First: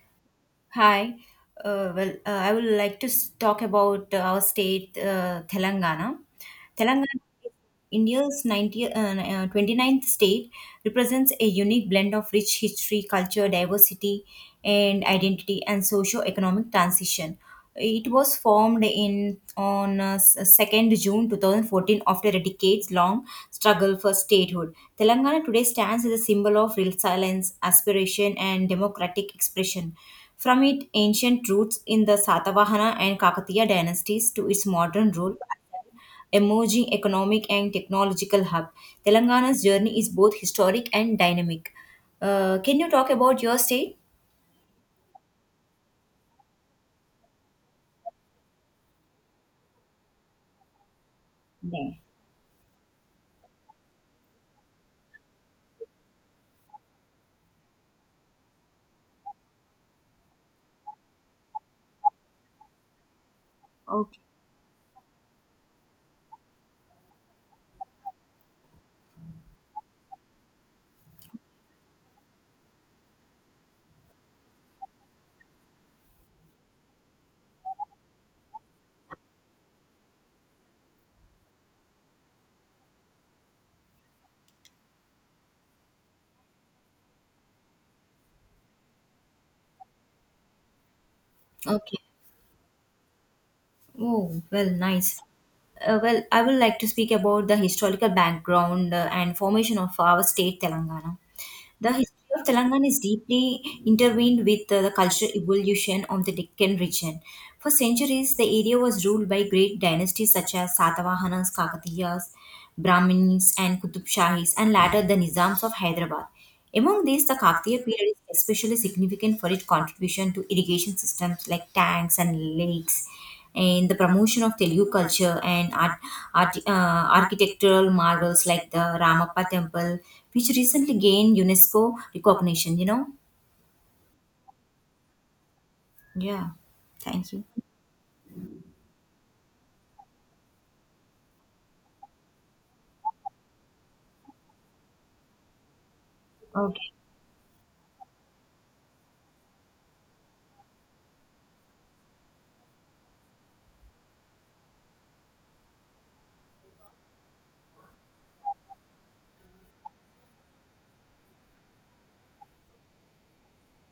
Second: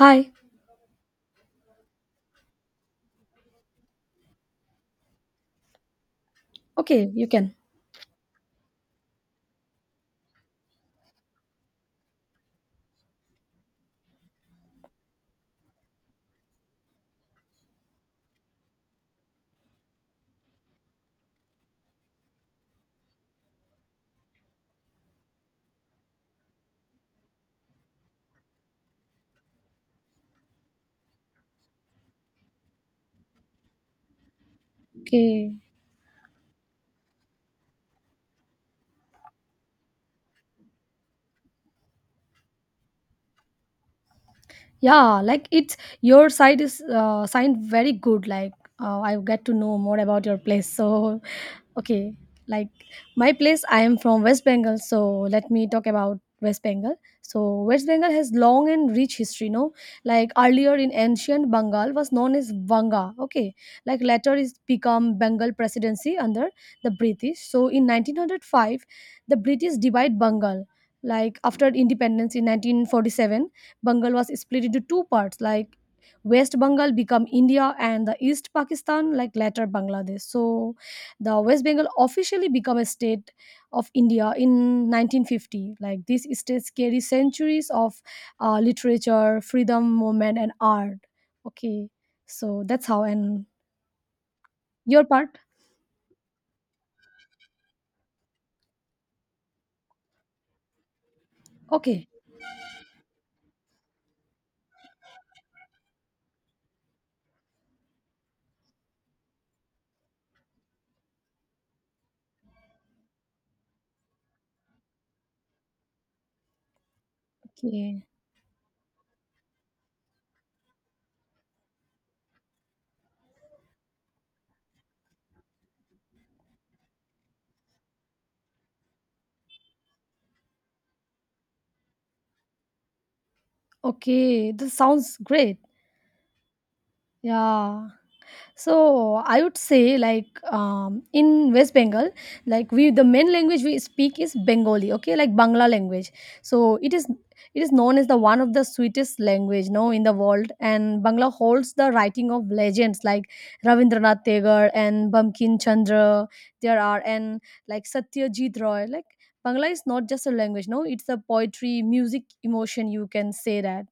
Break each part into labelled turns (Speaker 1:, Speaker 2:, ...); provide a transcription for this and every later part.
Speaker 1: Hi.
Speaker 2: Hi. Well, I would like to talk about our state, Telangana.
Speaker 1: Okay,
Speaker 2: Telangana,
Speaker 1: you can.
Speaker 2: India's 29th state, represents a unique blend of rich history, culture, diversity, and identity, and socio-economic transition. It was formed in on s- 2nd June 2014 after a decades-long struggle for statehood. Telangana today stands as a symbol of resilience, aspiration, and democratic expression. From its ancient roots in the Satavahana and Kakatiya dynasties to its modern role
Speaker 1: Okay.
Speaker 2: as an emerging economic and technological hub, Telangana's journey is both historic and dynamic. Can you talk about your state?
Speaker 1: Yeah, like it's your side is signed very good. Like I get to know more about your place. So.
Speaker 2: No.
Speaker 1: Okay, like my place, I am from West Bengal, so let me talk about West Bengal. So West Bengal has long and rich history, no? Like earlier in ancient Bengal was known as Vanga, okay? Like
Speaker 2: Okay.
Speaker 1: later is become Bengal Presidency under the British. So in 1905, the British divide Bengal. Like after independence in 1947, Bengal was split into two parts, like West Bengal become India and the East Pakistan, like later Bangladesh. So the West Bengal officially became a state of India in 1950. Like these states carry centuries of literature, freedom movement, and art. Okay.
Speaker 2: Okay.
Speaker 1: So that's how. And
Speaker 2: Oh, well,
Speaker 1: your
Speaker 2: nice.
Speaker 1: part.
Speaker 2: Well, I would like to speak about the historical background and formation of our state, Telangana. The
Speaker 1: Okay.
Speaker 2: history of Telangana is deeply intertwined with the cultural evolution of the Deccan region. For centuries, the area was ruled by great dynasties such as Satavahanas, Kakatiyas, Brahmins, and Qutub Shahis, and later the Nizams of Hyderabad. Among these, the Kaktiya
Speaker 1: Okay.
Speaker 2: period is especially significant for its contribution to irrigation systems like tanks and lakes, and the promotion of Telugu culture and art, architectural marvels like the Ramappa Temple, which recently gained UNESCO recognition. You know,
Speaker 1: Okay, this sounds great.
Speaker 2: yeah. Thank you.
Speaker 1: Yeah. So I would say, like, in West Bengal, like we the main language we speak is Bengali, okay, like Bangla language. So
Speaker 2: Okay.
Speaker 1: it is known as the one of the sweetest language, no, in the world, and Bangla holds the writing of legends like Ravindranath Tagore and Bumkin Chandra. There are, and like Satyajit Roy, like Bangla is not just a language, no, it's a poetry, music, emotion, you can say that.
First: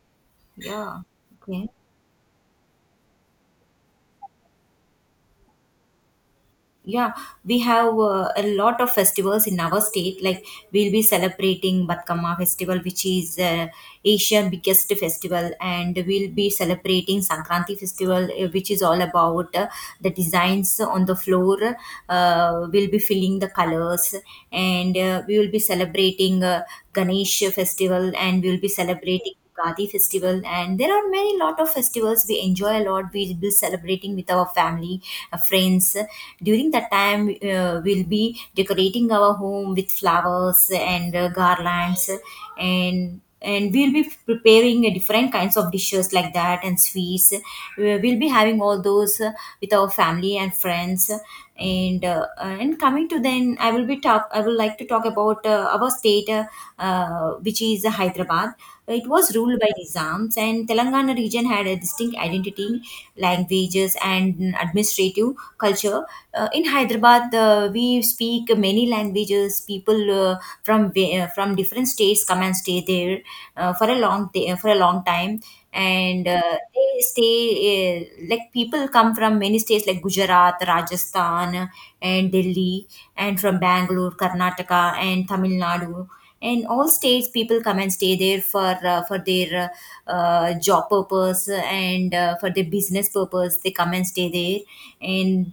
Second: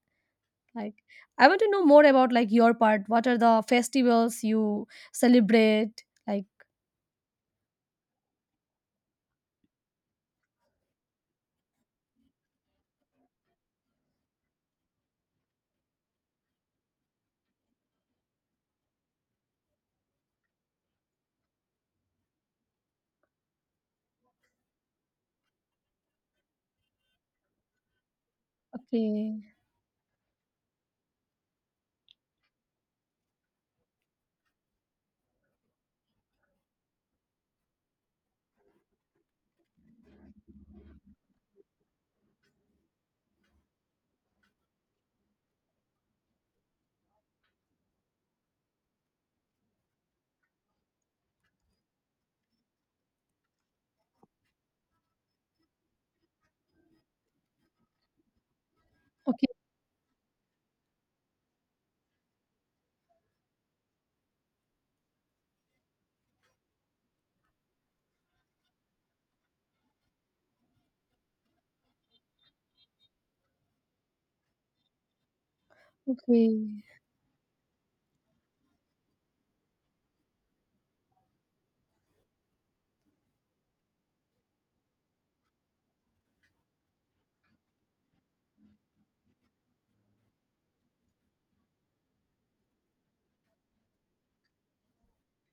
Speaker 1: Like,
Speaker 2: Yeah.
Speaker 1: I want
Speaker 2: Okay.
Speaker 1: to know more about like your part. What are the festivals you celebrate? Like,
Speaker 2: Yeah, we have a lot of festivals in our state. Like we'll be celebrating Batkama festival, which is Asian biggest festival, and we'll be celebrating Sankranti festival, which is all about the designs on the floor. We'll be filling the colors, and we will be celebrating Ganesh festival, and we'll be celebrating
Speaker 1: okay.
Speaker 2: Ugadi festival, and there are many lot of festivals we enjoy a lot. We'll be celebrating with our family, friends. During that time, we'll be decorating our home with flowers and garlands, and we'll be preparing different kinds of dishes like that and sweets. We'll be having all those with our family and friends. And coming to then, I will be talk. I will like to talk about our state, which is Hyderabad. It was
Speaker 1: Okay.
Speaker 2: ruled by Nizams, and Telangana region had a distinct identity, languages, and administrative culture. In Hyderabad, we speak many languages. People from different states come and stay there for a long day, for a long time, and
Speaker 1: Okay.
Speaker 2: they stay like people come from many states like Gujarat, Rajasthan, and Delhi, and from Bangalore, Karnataka, and Tamil Nadu. In all states people come and stay there for their job purpose, and for their business purpose they come and stay there. And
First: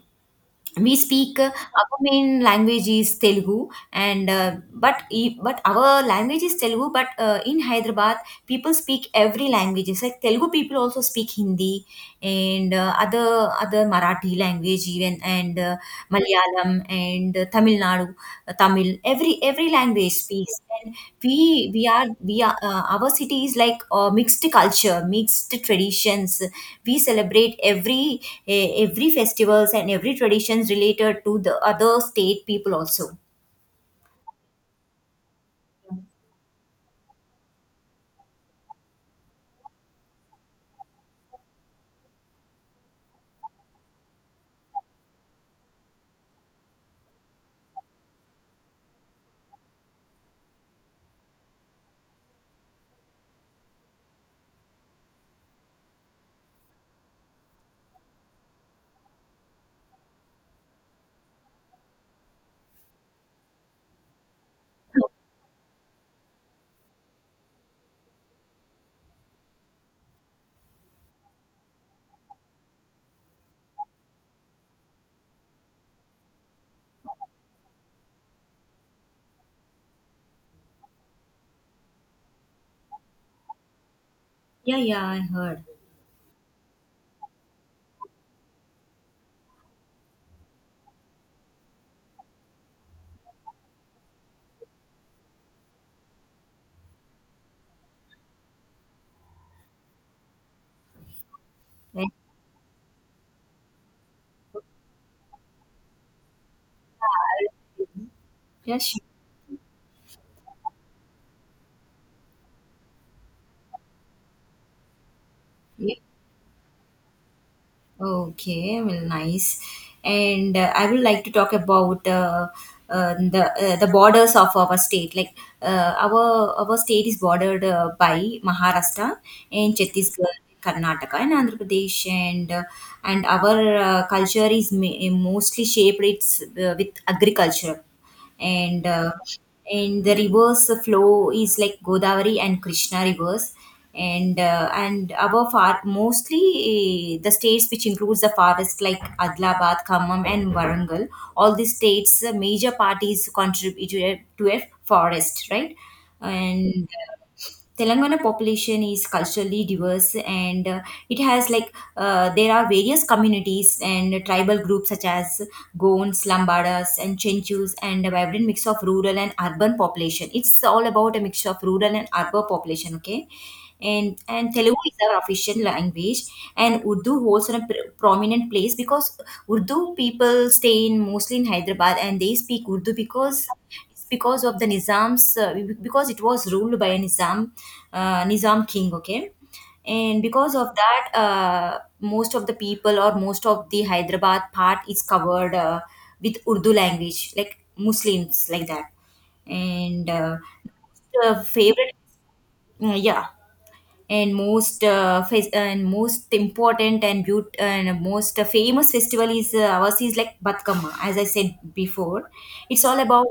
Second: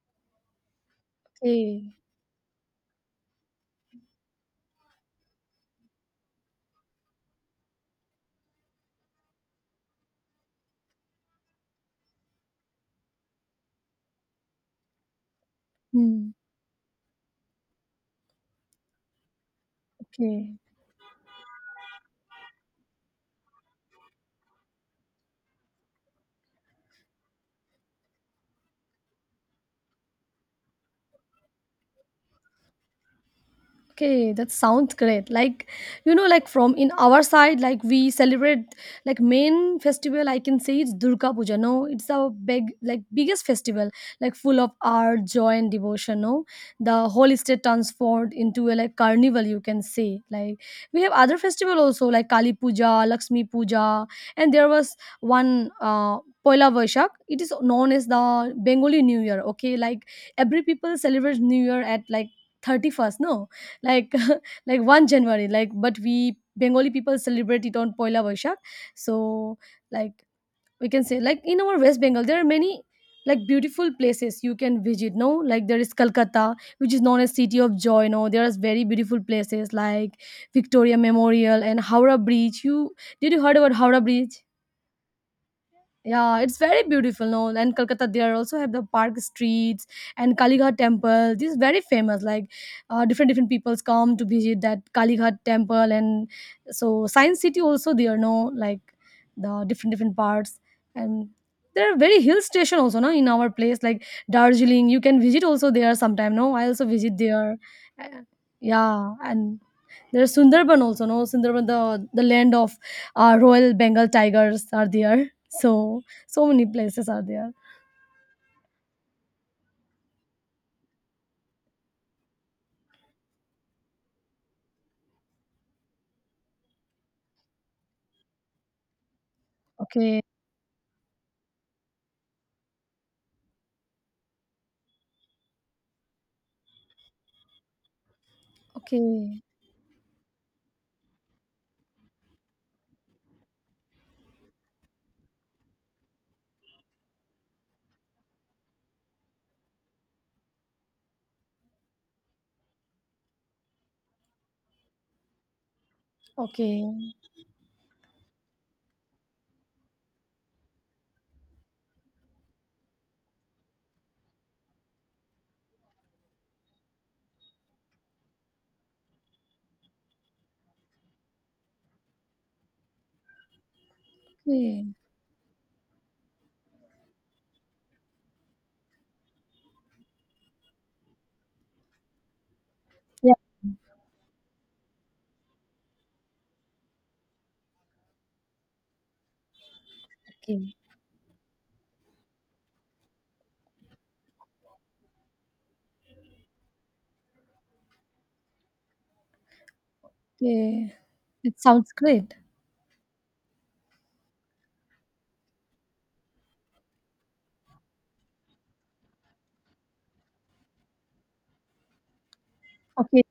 Speaker 2: we speak
Speaker 1: Okay.
Speaker 2: our main language is Telugu, and but our language is Telugu, but in Hyderabad people speak every languages like Telugu people also speak Hindi, and other Marathi language even, and
Speaker 1: Hmm.
Speaker 2: Malayalam, and Tamil Nadu, Tamil, every language speaks.
Speaker 1: Okay.
Speaker 2: And we we are our city is like a mixed culture, mixed traditions. We celebrate every every festivals and every traditions related to the other state people also.
Speaker 1: Okay, that sounds great. Like, like from in our side, like we celebrate like main festival. I can say it's Durga Puja. No, it's our big like biggest festival, like full of art, joy, and devotion. No, the whole state transformed into a like carnival. You can say, like, we have other festival also like Kali Puja, Lakshmi Puja, and there was one. Poila Vaishak, it is known as the Bengali New Year. Okay, like every people celebrates New Year at like 31st. No, like like 1 January, like but we Bengali people celebrate it on Poila Boishak. So, like, we can say, like, in our West Bengal there are many like beautiful places you can visit, no? Like there is Kolkata, which is known as city of joy, no? There are very beautiful places like Victoria Memorial and Howrah Bridge. You Did you heard about Howrah Bridge?
Speaker 2: Yeah, yeah, I heard.
Speaker 1: Yeah, it's very beautiful, no? And Kolkata, there also have the park streets and Kalighat temple. This is very famous. Like, different different peoples come to visit that Kalighat temple, and so Science City also there, no? Like the different different parts, and there are
Speaker 2: Right.
Speaker 1: very hill station also, no? In our place, like Darjeeling, you can visit also there sometime, no? I also visit there. Uh,
Speaker 2: Yeah, sure.
Speaker 1: yeah, and there's Sundarban also, no? Sundarban, the land of Royal Bengal tigers are there.
Speaker 2: Yeah.
Speaker 1: So, so many places are there.
Speaker 2: Okay, well, nice. And I would like to talk about the borders of our state, like uh, our our state is bordered by Maharashtra and
Speaker 1: Okay,
Speaker 2: Chhattisgarh, Karnataka, and Andhra Pradesh. And our culture is mostly shaped, it's, with agriculture. and uh,
Speaker 1: okay,
Speaker 2: and the rivers flow is like Godavari and Krishna rivers. And above far mostly the states which includes the forest like Adilabad, Khammam, and Warangal. All these states major parties contribute to a forest, right. And
Speaker 1: okay,
Speaker 2: Telangana population is culturally diverse, and it has like there are various communities and tribal groups such as Gons, Lambadas, and Chenchus, and a vibrant mix of rural and urban population. It's all about a mixture of rural and urban population, okay? And Telugu
Speaker 1: okay.
Speaker 2: is our official language, and Urdu holds a prominent place because Urdu people stay in mostly in Hyderabad and they speak Urdu
Speaker 1: Yeah,
Speaker 2: because of the Nizam's, because it was ruled by a Nizam, Nizam king, okay. And because of
Speaker 1: okay,
Speaker 2: that most of the people or most of the Hyderabad part is covered with Urdu language, like Muslims, like that. And
Speaker 1: okay.
Speaker 2: the
Speaker 1: It sounds
Speaker 2: favorite,
Speaker 1: great.
Speaker 2: yeah. And most and most important and most famous festival is ours is like Batkama, as I said before. It's all
Speaker 1: Okay,
Speaker 2: about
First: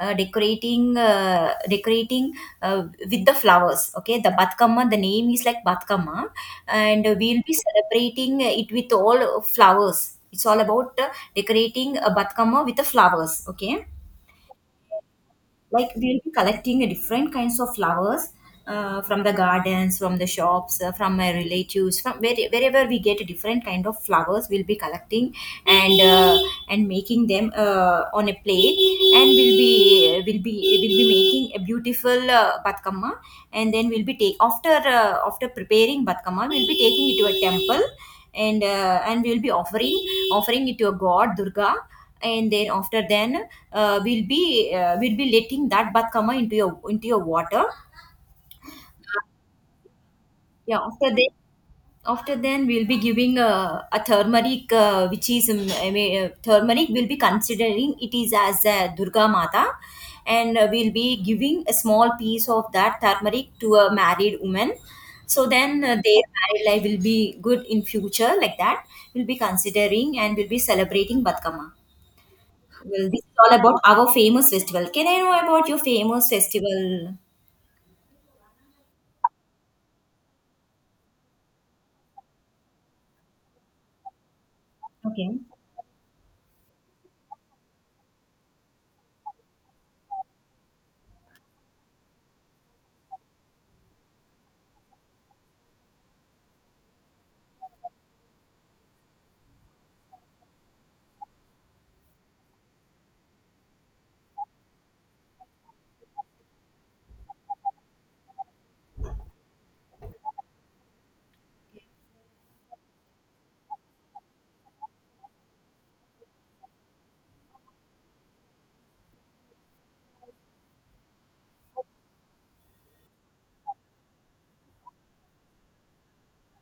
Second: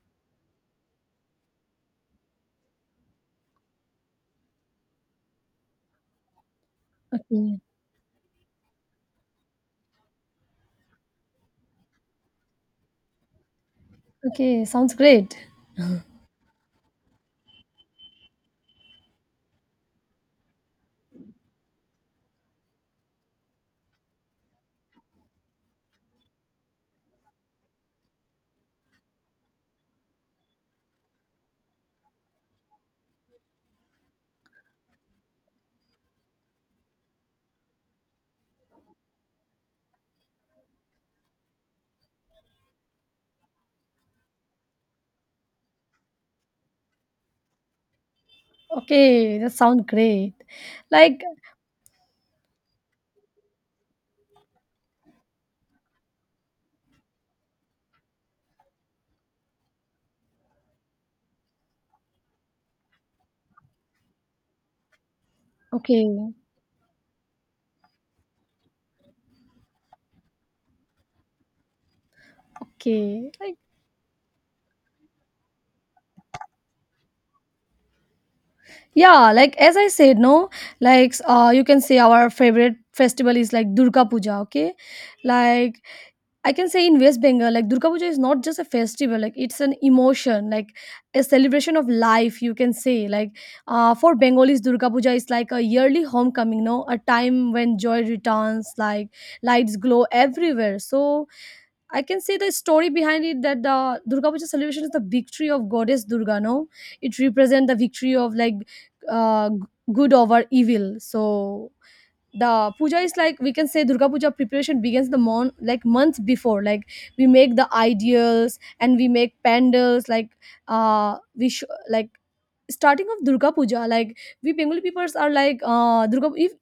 Speaker 2: decorating with the flowers, okay. The Batkama, the name is like Batkama, and we'll be
Speaker 1: okay,
Speaker 2: celebrating it with all flowers. It's all about decorating a Batkama with the flowers, okay.
Speaker 1: okay. Sounds great.
Speaker 2: Like we'll be collecting a different kinds of flowers from the gardens, from the shops, from my relatives, from where, wherever we get a different kind of flowers, we'll be collecting. And uh, and making them on a plate, and we'll be will be making a beautiful batkamma. And then we'll be take after after preparing batkamma we'll be taking it to a temple. And we'll be offering it to a god Durga. And then after then we'll be letting that batkama into your water.
Speaker 1: Okay, that sounds great.
Speaker 2: Yeah, after
Speaker 1: Like,
Speaker 2: that. After then, we'll be giving a turmeric, which is I mean, turmeric. We'll be considering it is as a Durga Mata, and we'll be giving a small piece of that turmeric to a married woman. So then, their
Speaker 1: okay,
Speaker 2: married life will be good in future. Like that, we'll be considering and we'll be celebrating Batkama. Well, this
Speaker 1: okay.
Speaker 2: is all
Speaker 1: Like,
Speaker 2: about our famous festival. Can I know about your famous festival?
Speaker 1: yeah, like as I said, no, like, you can say our favorite festival is like Durga Puja. Okay,
Speaker 2: Okay.
Speaker 1: like I can say in West Bengal, like Durga Puja is not just a festival, like it's an emotion, like a celebration of life, you can say. Like for Bengalis, Durga Puja is like a yearly homecoming, no? A time when joy returns, like lights glow everywhere. So I can say the story behind it that the Durga Puja celebration is the victory of goddess Durga, no? It represents the victory of like uh, g- good over evil. So the puja is like we can say Durga Puja preparation begins the month like months before, like we make the ideals and we make pandals, like uh we sh- like starting of Durga Puja, like we Bengali peoples are like Durga. If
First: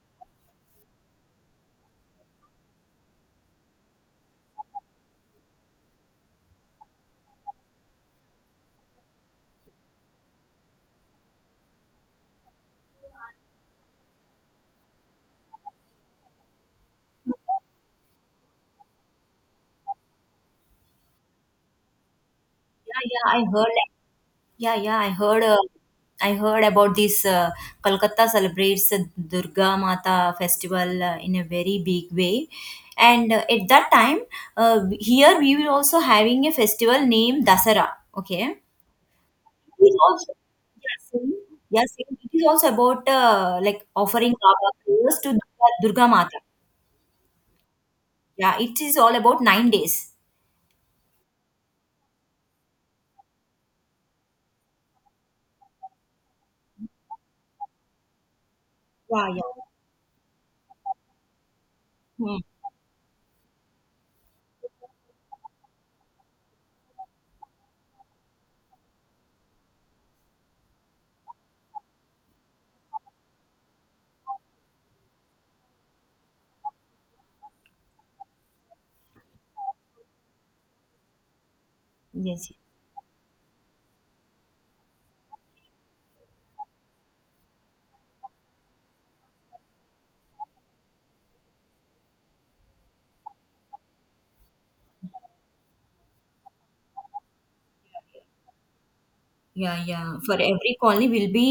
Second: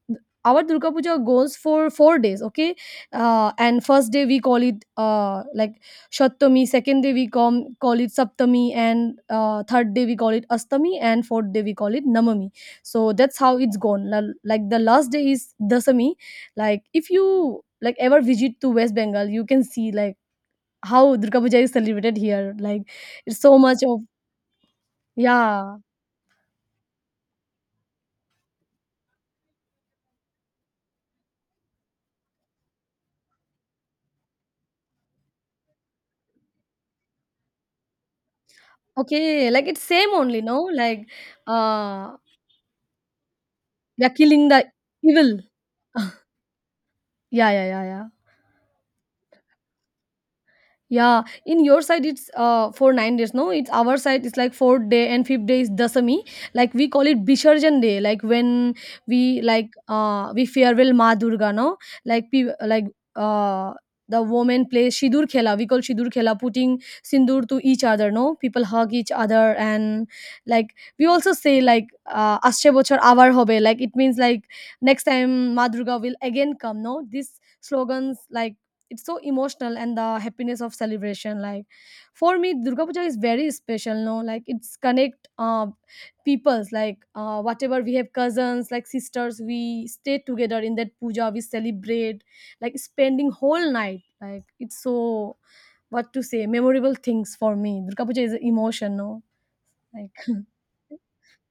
Speaker 1: our Durga Puja goes for 4 days, okay, and first day we call it like Shatami, second day we call it Saptami, and third day we call it Astami, and fourth day we call it Namami. So that's how it's gone. Like the last day is Dasami. Like if you like ever visit to West Bengal, you can see like how Durga Puja is celebrated here. Like
Speaker 2: Yeah, yeah,
Speaker 1: it's
Speaker 2: I
Speaker 1: so
Speaker 2: heard,
Speaker 1: much
Speaker 2: like.
Speaker 1: of.
Speaker 2: Yeah, yeah, I heard.
Speaker 1: Yeah.
Speaker 2: I heard about this. Kolkata celebrates the Durga Mata festival in a very big way, and at that time, uh, here we were also having a festival named Dasara. Okay, it
Speaker 1: Okay, like it's
Speaker 2: is
Speaker 1: same
Speaker 2: also,
Speaker 1: only, no?
Speaker 2: yes,
Speaker 1: Like,
Speaker 2: yes, same.
Speaker 1: uh,
Speaker 2: It is also about like
Speaker 1: they're
Speaker 2: offering
Speaker 1: killing the
Speaker 2: our prayers to
Speaker 1: evil.
Speaker 2: Durga Durga Mata.
Speaker 1: Yeah, yeah, yeah, yeah.
Speaker 2: Yeah, it is all about 9 days.
Speaker 1: Yeah, in your side it's for 9 days. No, it's our side. It's like fourth day and fifth day is Dasami. Like we call it Bisharjan day. Like when
Speaker 2: Yeah,
Speaker 1: we
Speaker 2: yeah.
Speaker 1: like we farewell Ma Durga. No, like
Speaker 2: Hmm.
Speaker 1: like uh the woman plays Shidur Khela. We call Shidur Khela, putting sindur to each other. No, people hug each other, and like we also say like Asche Bochor Avar Hobe. Like it means like next time Ma Durga will again come. No, these slogans, like, it's so emotional and the happiness of celebration, like for
Speaker 2: Yes,
Speaker 1: me Durga Puja is very special, no, like it's connect peoples, like whatever we have cousins like sisters, we stay together in that puja, we celebrate like spending whole night, like it's so what to say memorable things, for me Durga Puja is emotion, no.
Speaker 2: yeah, yeah.
Speaker 1: Like
Speaker 2: For every colony, we'll be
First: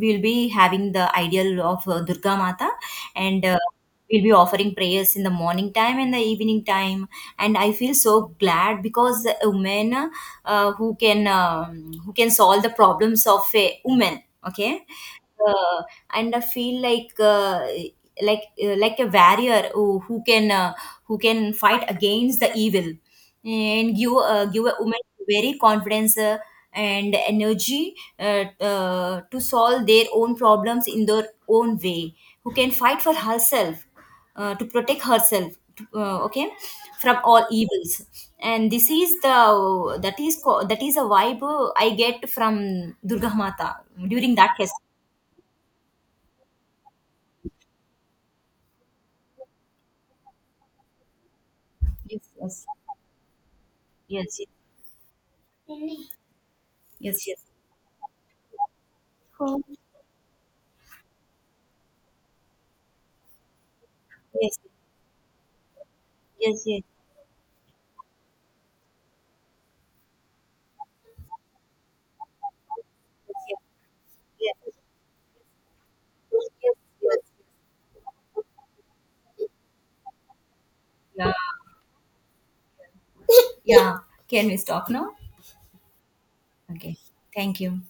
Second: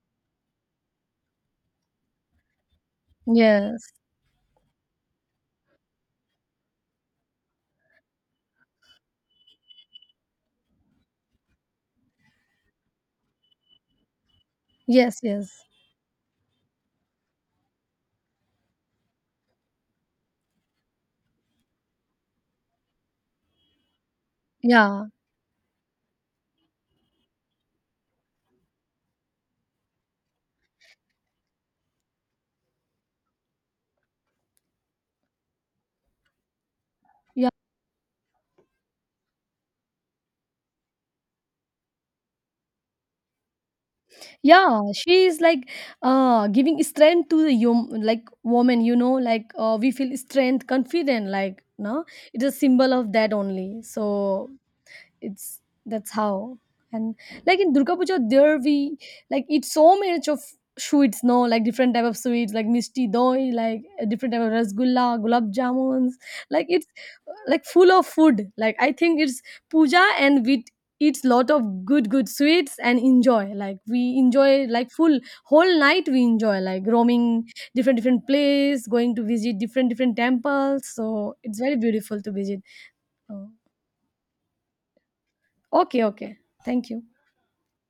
Speaker 2: we'll, we'll be having the ideal of Durga Mata, and
Speaker 1: yes,
Speaker 2: we'll be offering prayers in the morning time and the evening time. And I feel so glad because a woman who can solve the problems of a woman. Okay,
Speaker 1: yes. Yes.
Speaker 2: uh, and I feel like like a warrior who can fight against the evil, and give a woman
Speaker 1: Yeah,
Speaker 2: very confidence and energy to solve their own problems in their own way, who can fight for herself, to protect herself to, okay, from all evils. And this is the that is co- that is a vibe I get from Durga Mata during that festival.
Speaker 1: yeah, she is like giving strength to the like woman, you know, like we feel strength, confident, like, no,
Speaker 2: Yes,
Speaker 1: it's a
Speaker 2: yes,
Speaker 1: symbol of that only.
Speaker 2: yes,
Speaker 1: So it's that's how. And,
Speaker 2: yes, yes,
Speaker 1: like, in Durga Puja there we like eat so much of sweets, no, like different type of sweets like misti doi, like different type of
Speaker 2: yes, yes,
Speaker 1: rasgulla, gulab jamuns,
Speaker 2: yes,
Speaker 1: like
Speaker 2: yes,
Speaker 1: it's like full of food, like I think it's puja and we eats lot of good good sweets and enjoy,
Speaker 2: yes.
Speaker 1: like we enjoy like full whole night we enjoy like roaming different different place, going to visit different different temples,
Speaker 2: Yeah,
Speaker 1: so it's very beautiful to visit. Oh.
Speaker 2: yeah. Can we stop now?
Speaker 1: Okay, okay, thank
Speaker 2: Okay.
Speaker 1: you.
Speaker 2: Thank you.